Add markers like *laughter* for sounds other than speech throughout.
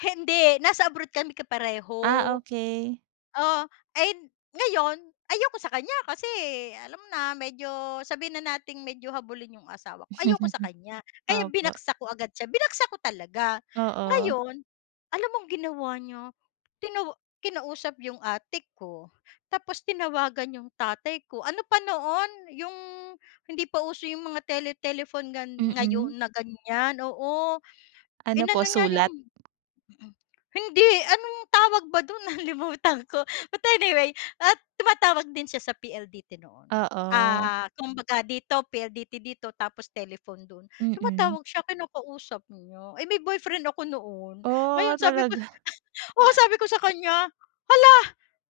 Hindi eh. Nasa abroad kami kapareho. Ah, okey. Oh, ay hin ngayon, ayoko sa kanya kasi alam mo na, medyo sabihin na nating medyo habulin 'yong asawa ko. Ayoko sa *laughs* kanya. Kaya Opo. binagsak ko agad siya. Binagsak ko talaga. Oo. Ngayon alam mong ginawa niya? Tina kinausap 'yong ate ko, tapos tinawagan 'yong tatay ko. Ano pa noon, 'yong hindi pa uso 'yong mga tele telephone gan Mhm. ngayon na ganyan. Oo. *breath* Ano po, Inano niya 'yong sulat? mhm. Hindi, anong tawag ba do'n? Nalimutan ko, but anyway, at tumatawag din siya sa PLDT noon. Oo. Ah kumbaga dito, PLDT dito tapos telephone do'n. Mhm. Tumatawag siya, kinakausap niya. Eh may boyfriend ako noon. Ngayon Oh, sabi ko talaga. *laughs* oo, *chuckles* *hiccups* sabi ko sa kanya, "Hala!"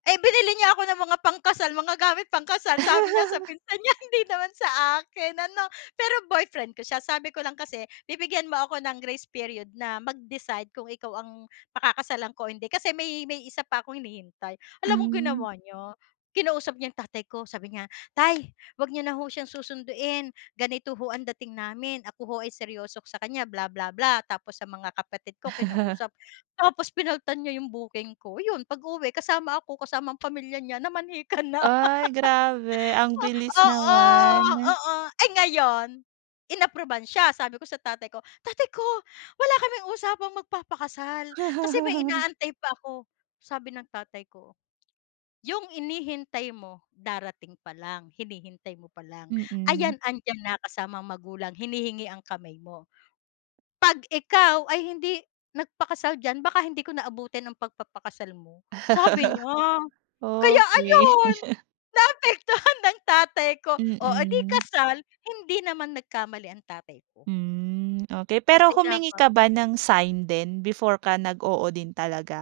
Eh binili niya ako ng mga pangkasal, mga gamit pangkasal, sabi niya sa *laughs* pinsan niya, hindi naman sa akin ano. Pero boyfriend ko siya. Sabi ko lang kasi, "Bibigyan mo ako ng grace period na mag-decide kung ikaw ang pakakasalan ko o hindi." Kasi may may isa pa akong hinihintay. Alam mong Mm. ginawa niya? Kinausap niya yung tatay ko. Sabi niya, "Tay, wag niyo na ho siyang susunduin. Ganito ho ang dating namin. Ako ho ay seryoso sa kanya, bla bla bla." Tapos sa mga kapatid ko *laughs* kinausap. Tapos pinalitan niya yung booking ko. Yun pag-uwi kasama ako, kasama ang pamilya niya, namanhikan na. Ay grabe! Ang *laughs* bilis O oo, naman. oo. Eh ngayon, inapruban siya. Sabi ko sa tatay ko, "Tatay ko, wala kaming usapang magpapakasal. Kasi may *laughs* inaantay pa ako." Sabi ng tatay ko, "Yung hinihintay mo darating pa lang, hinihintay mo pa lang. Mhm. Ayan, andiyan na, kasama ang magulang, hinihingi ang kamay mo. 'Pag ikaw ay hindi nagpakasal diyan, baka hindi ko na abutin ang pagpapakasal mo," sabi niya. *laughs* Kaya Okey. ayun, *laughs* naapektuhan ng tatay ko. Oh eh di Mhm. kasal. Hindi naman nagkamali ang tatay ko. Mm, okey. Pero Kasi humingi dapa ka ba ng sign din, before ka nag-oo din talaga?